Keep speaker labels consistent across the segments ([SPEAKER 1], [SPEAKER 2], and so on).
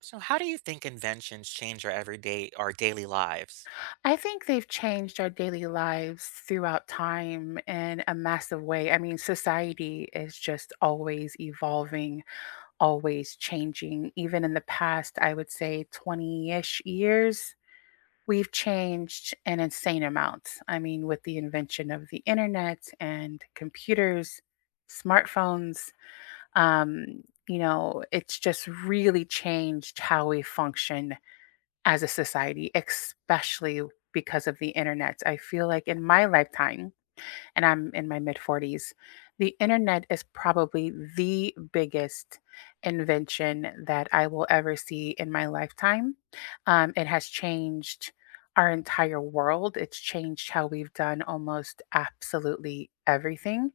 [SPEAKER 1] So, how do you think inventions change our daily lives?
[SPEAKER 2] I think they've changed our daily lives throughout time in a massive way. I mean, society is just always evolving, always changing. Even in the past, I would say 20 ish years, we've changed an insane amount. I mean, with the invention of the internet and computers, smartphones, um, it's just really changed how we function as a society, especially because of the internet. I feel like in my lifetime, and I'm in my mid 40s, the internet is probably the biggest invention that I will ever see in my lifetime. It has changed our entire world. It's changed how we've done almost absolutely everything.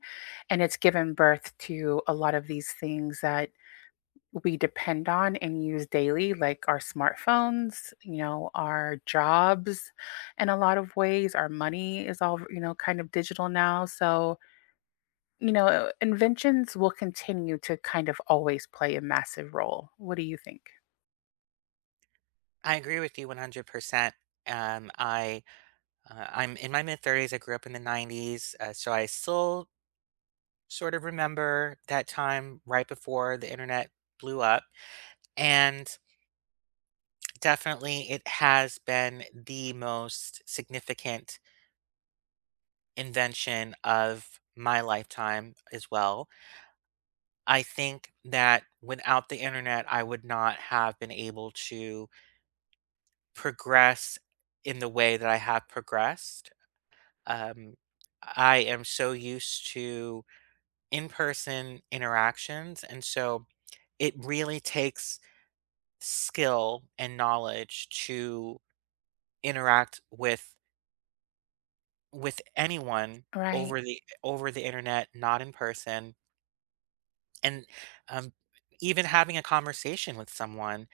[SPEAKER 2] And it's given birth to a lot of these things that we depend on and use daily, like our smartphones, our jobs in a lot of ways. Our money is all, kind of digital now. So, inventions will continue to kind of always play a massive role. What do you think?
[SPEAKER 1] I agree with you 100%. Um, I, I'm in my mid 30s. I grew up in the 90s, so I still sort of remember that time right before the internet blew up. And definitely, it has been the most significant invention of my lifetime as well. I think that without the internet, I would not have been able to progress in the way that I have progressed. Um, I am so used to in person interactions. And so it really takes skill and knowledge to interact with anyone
[SPEAKER 2] Right.
[SPEAKER 1] over the internet, not in person. And um, Even having a conversation with someone,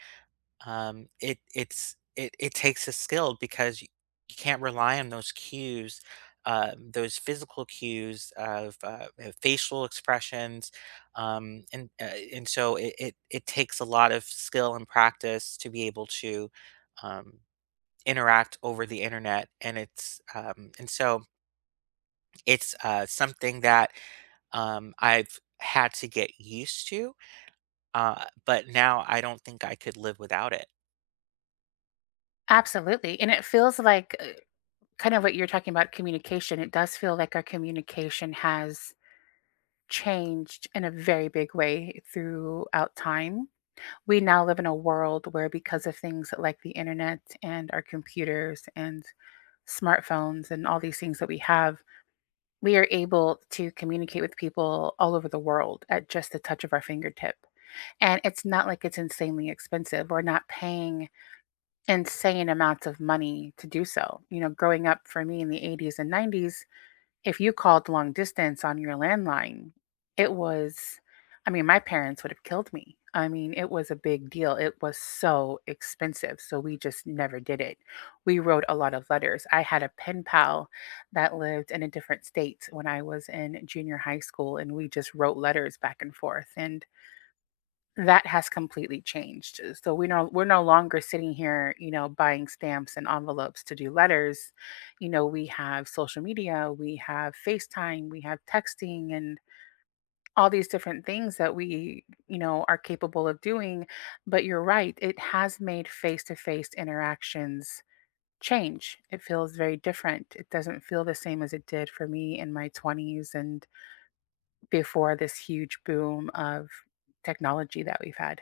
[SPEAKER 1] It it's it it takes a skill because you can't rely on those cues, those physical cues of, facial expressions, and so it takes a lot of skill and practice to be able to, um, interact over the internet, and it's, and so it's, something that, I've had to get used to, but now I don't think I could live without it.
[SPEAKER 2] Absolutely. And it feels like kind of what you're talking about communication. It does feel like our communication has changed in a very big way throughout time. We now live in a world where because of things like the internet and our computers and smartphones and all these things that we have, we are able to communicate with people all over the world at just the touch of our fingertip. And it's not like it's insanely expensive. We're not paying insane amounts of money to do so. Growing up for me in the 80s and 90s, if you called long distance on your landline, it was, I mean, my parents would have killed me. I mean, it was a big deal. It was so expensive. So we just never did it. We wrote a lot of letters. I had a pen pal that lived in a different state when I was in junior high school, and we just wrote letters back and forth. And that has completely changed. So we're no longer sitting here, buying stamps and envelopes to do letters. We have social media, we have FaceTime, we have texting and all these different things that we, are capable of doing. But you're right, it has made face-to-face interactions change. It feels very different. It doesn't feel the same as it did for me in my 20s and before this huge boom of technology that we've had.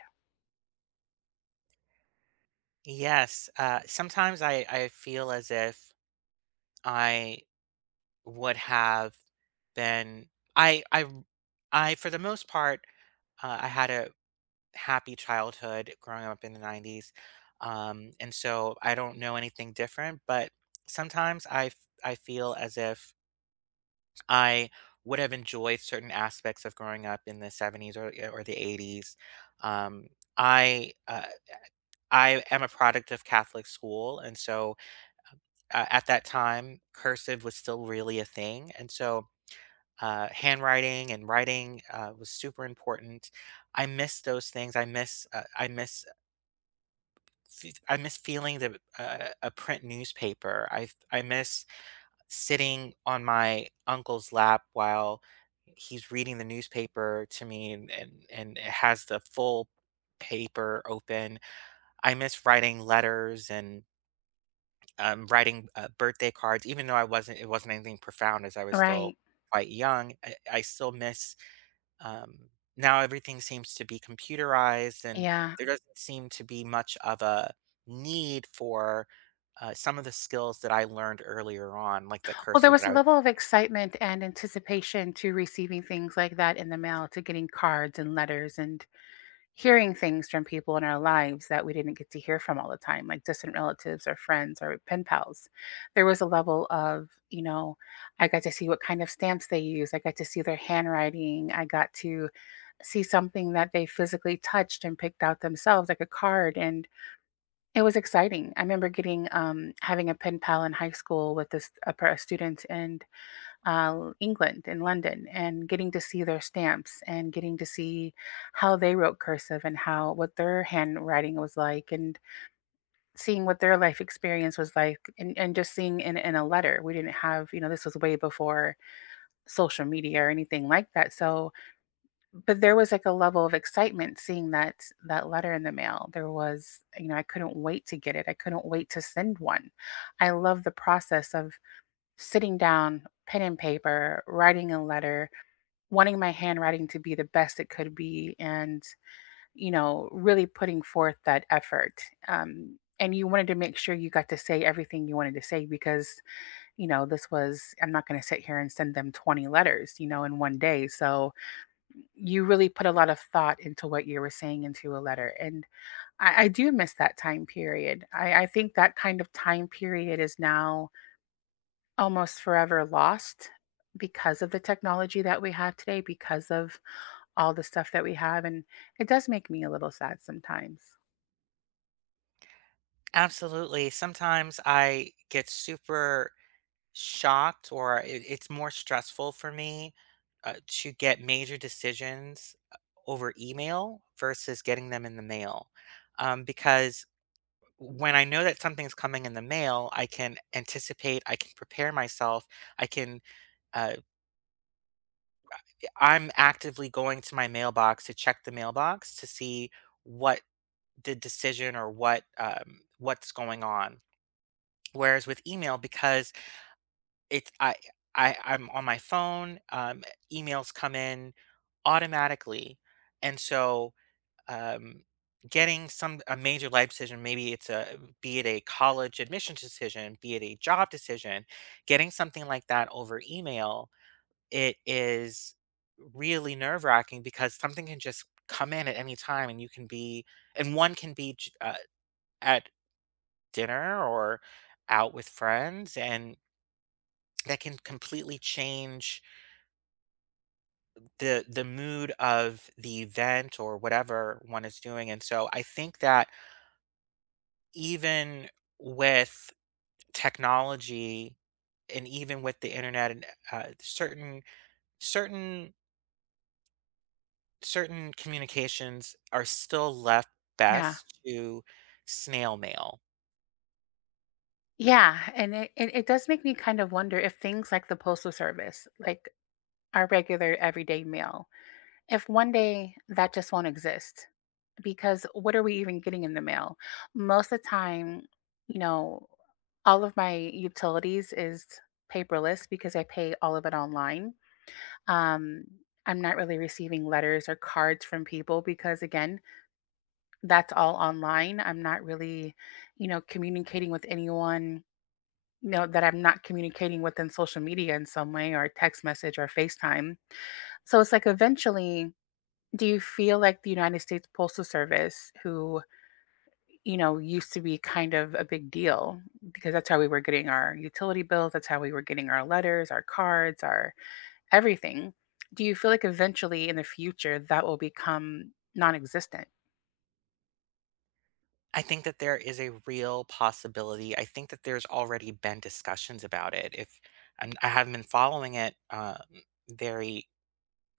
[SPEAKER 1] Yes, sometimes I feel as if I would have been I for the most part, I had a happy childhood growing up in the 90s. And so I don't know anything different, but sometimes I feel as if I would have enjoyed certain aspects of growing up in the 70s or the 80s. Um, I uh, I am a product of Catholic school, and so at that time, cursive was still really a thing, and so, handwriting and writing, was super important. I miss those things. I miss feeling the a print newspaper. I miss sitting on my uncle's lap while he's reading the newspaper to me, and it has the full paper open. I miss writing letters and writing, birthday cards, even though I wasn't it wasn't anything profound as I was still
[SPEAKER 2] Right.
[SPEAKER 1] quite young. I still miss, um now everything seems to be computerized, and
[SPEAKER 2] Yeah.
[SPEAKER 1] there doesn't seem to be much of a need for, some of the skills that I learned earlier on, like the
[SPEAKER 2] Well, there
[SPEAKER 1] cursive
[SPEAKER 2] was
[SPEAKER 1] that
[SPEAKER 2] a
[SPEAKER 1] I was.
[SPEAKER 2] level of excitement and anticipation to receiving things like that in the mail, to getting cards and letters and hearing things from people in our lives that we didn't get to hear from all the time, like distant relatives or friends or pen pals. There was a level of, I got to see what kind of stamps they use. I got to see their handwriting. I got to see something that they physically touched and picked out themselves, like a card. And it was exciting. I remember getting, having a pen pal in high school with this a student in England, in London, and getting to see their stamps and getting to see how they wrote cursive and how what their handwriting was like, and seeing what their life experience was like, and just seeing in a letter. We didn't have, this was way before social media or anything like that. So but there was, like, a level of excitement seeing that letter in the mail. There was, I couldn't wait to get it. I couldn't wait to send one. I love the process of sitting down, pen and paper, writing a letter, wanting my handwriting to be the best it could be, and, really putting forth that effort. And you wanted to make sure you got to say everything you wanted to say because, this was, I'm not gonna sit here and send them 20 letters, in one day. So you really put a lot of thought into what you were saying into a letter. And I do miss that time period. I think that kind of time period is now almost forever lost because of the technology that we have today, because of all the stuff that we have. And it does make me a little sad sometimes.
[SPEAKER 1] Absolutely, sometimes I get super shocked, or it's more stressful for me to get major decisions over email versus getting them in the mail. Because when I know that something's coming in the mail, I can anticipate, I can prepare myself, I can, uh, I'm actively going to my mailbox to check the mailbox to see what the decision or what's going on. Whereas with email, because It's I I'm on my phone, emails come in automatically, and so, um, getting some a major life decision, maybe it's a be it a college admissions decision, be it a job decision, getting something like that over email, it is really nerve-wracking because something can just come in at any time, and you can be and one can be j at dinner or out with friends, and that can completely change the mood of the event or whatever one is doing. And so I think that even with technology, and even with the internet and uh, certain certain certain communications are still left
[SPEAKER 2] Yeah.
[SPEAKER 1] best to snail mail.
[SPEAKER 2] Yeah. And it does make me kind of wonder if things like the postal service, like our regular everyday mail, if one day that just won't exist because what are we even getting in the mail? Most of the time, you know, all of my utilities is paperless because I pay all of it online. Um, I'm not really receiving letters or cards from people because, again, that's all online. I'm not really, communicating with anyone, that I'm not communicating with in social media in some way or text message or FaceTime. So it's like eventually, do you feel like the United States Postal Service, who, used to be kind of a big deal because that's how we were getting our utility bills, that's how we were getting our letters, our cards, our everything. Do you feel like eventually in the future that will become non existent?
[SPEAKER 1] I think that there is a real possibility. I think that there's already been discussions about it. If and I haven't been following it very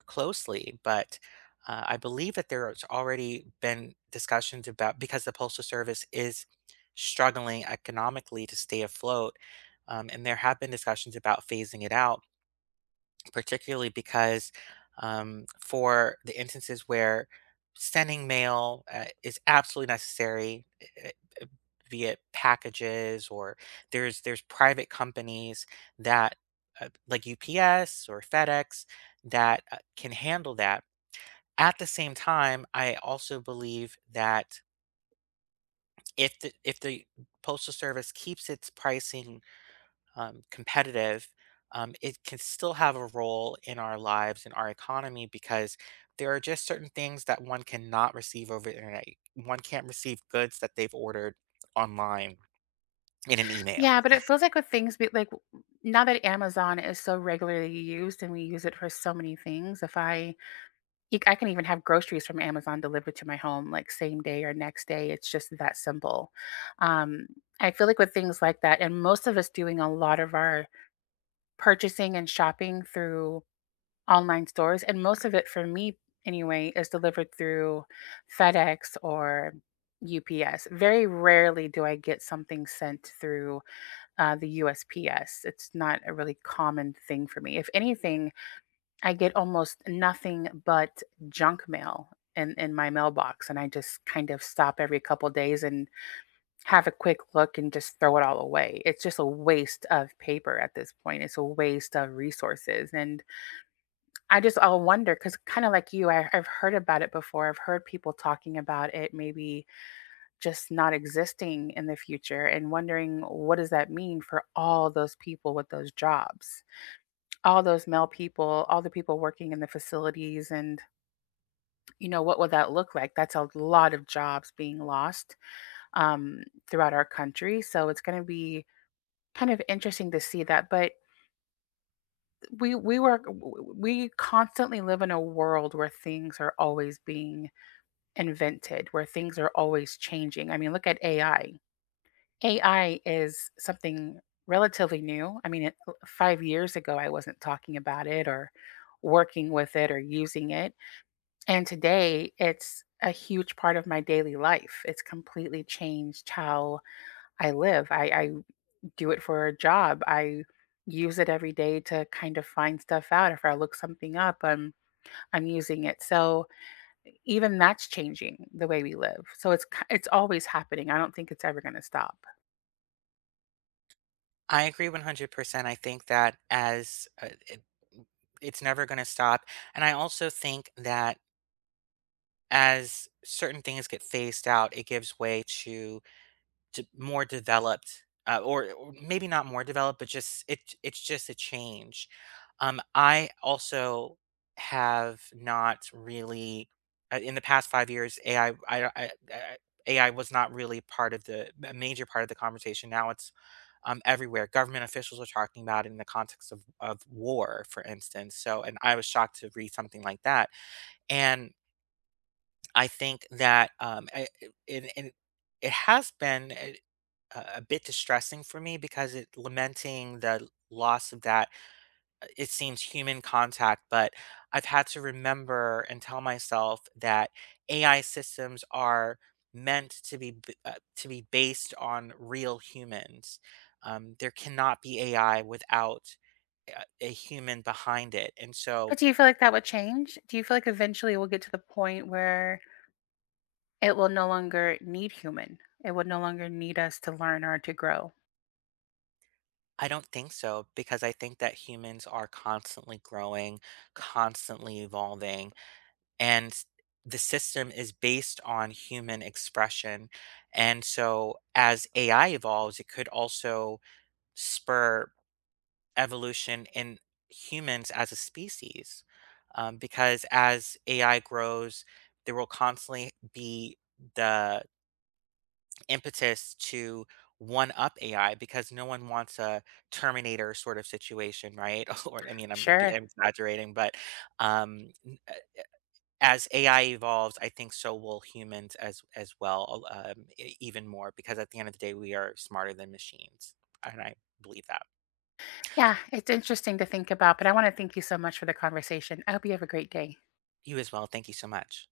[SPEAKER 1] closely, but I believe that there's already been discussions, about because the Postal Service is struggling economically to stay afloat, and there have been discussions about phasing it out, particularly because for the instances where sending mail is absolutely necessary, uh, uh, be it packages, or there's private companies that like UPS or FedEx, that can handle that. At the same time, I also believe that if the postal service keeps its pricing competitive, it can still have a role in our lives and our economy, because there are just certain things that one cannot receive over the internet. One can't receive goods that they've ordered online in an email.
[SPEAKER 2] Yeah, but it feels like with things be, like now that Amazon is so regularly used and we use it for so many things, if I I can even have groceries from Amazon delivered to my home like same day or next day, it's just that simple. Um, I feel like with things like that, and most of us doing a lot of our purchasing and shopping through online stores, and most of it for me anyway is delivered through FedEx or UPS. Very rarely do I get something sent through the USPS. It's not a really common thing for me. If anything, I get almost nothing but junk mail in my mailbox, and I just kind of stop every couple days and have a quick look and just throw it all away. It's just a waste of paper at this point. It's a waste of resources. And I just all wonder because kind of like you, I've heard about it before. I've heard people talking about it maybe just not existing in the future and wondering what does that mean for all those people with those jobs? All those male people, all the people working in the facilities and, what would that look like? That's a lot of jobs being lost um, throughout our country. So it's going to be kind of interesting to see that, but we we work we constantly live in a world where things are always being invented, where things are always changing. I mean, look at AI. AI is something relatively new. I mean, 5 years ago I wasn't talking about it or working with it or using it, and today it's a huge part of my daily life. It's completely changed how I live. I do it for a job. I use it every day to kind of find stuff out. If I look something up, I'm using it. So even that's changing the way we live. So it's always happening. I don't think it's ever going to stop.
[SPEAKER 1] I agree 100%. I think that, it's never going to stop. And I also think that as certain things get phased out, it gives way to d more developed, or maybe not more developed, but just it's just a change. I also have not really, in the past 5 years, AI was not really part of the a major part of the conversation. Now it's, everywhere. Government officials are talking about it in the context of war, for instance. So, and I was shocked to read something like that. And I think that, I it and it has been a bit distressing for me because, it lamenting the loss of that, it seems human contact, but I've had to remember and tell myself that AI systems are meant to to be based on real humans. There cannot be AI without a human behind it. And so
[SPEAKER 2] But do you feel like that would change? Do you feel like eventually we'll get to the point where it will no longer need human? It would no longer need us to learn or to grow.
[SPEAKER 1] I don't think so, because I think that humans are constantly growing, constantly evolving, and the system is based on human expression. And so, as AI evolves, it could also spur evolution in humans as a species. Because as AI grows, there will constantly be the impetus to one up AI, because no one wants a Terminator sort of situation, right? or I mean,
[SPEAKER 2] Sure.
[SPEAKER 1] I'm exaggerating, but um, as AI evolves, I think so will humans as well, e even more, because at the end of the day, we are smarter than machines, and I believe that.
[SPEAKER 2] Yeah, it's interesting to think about, but I want to thank you so much for the conversation. I hope you have a great day.
[SPEAKER 1] You as well, thank you so much.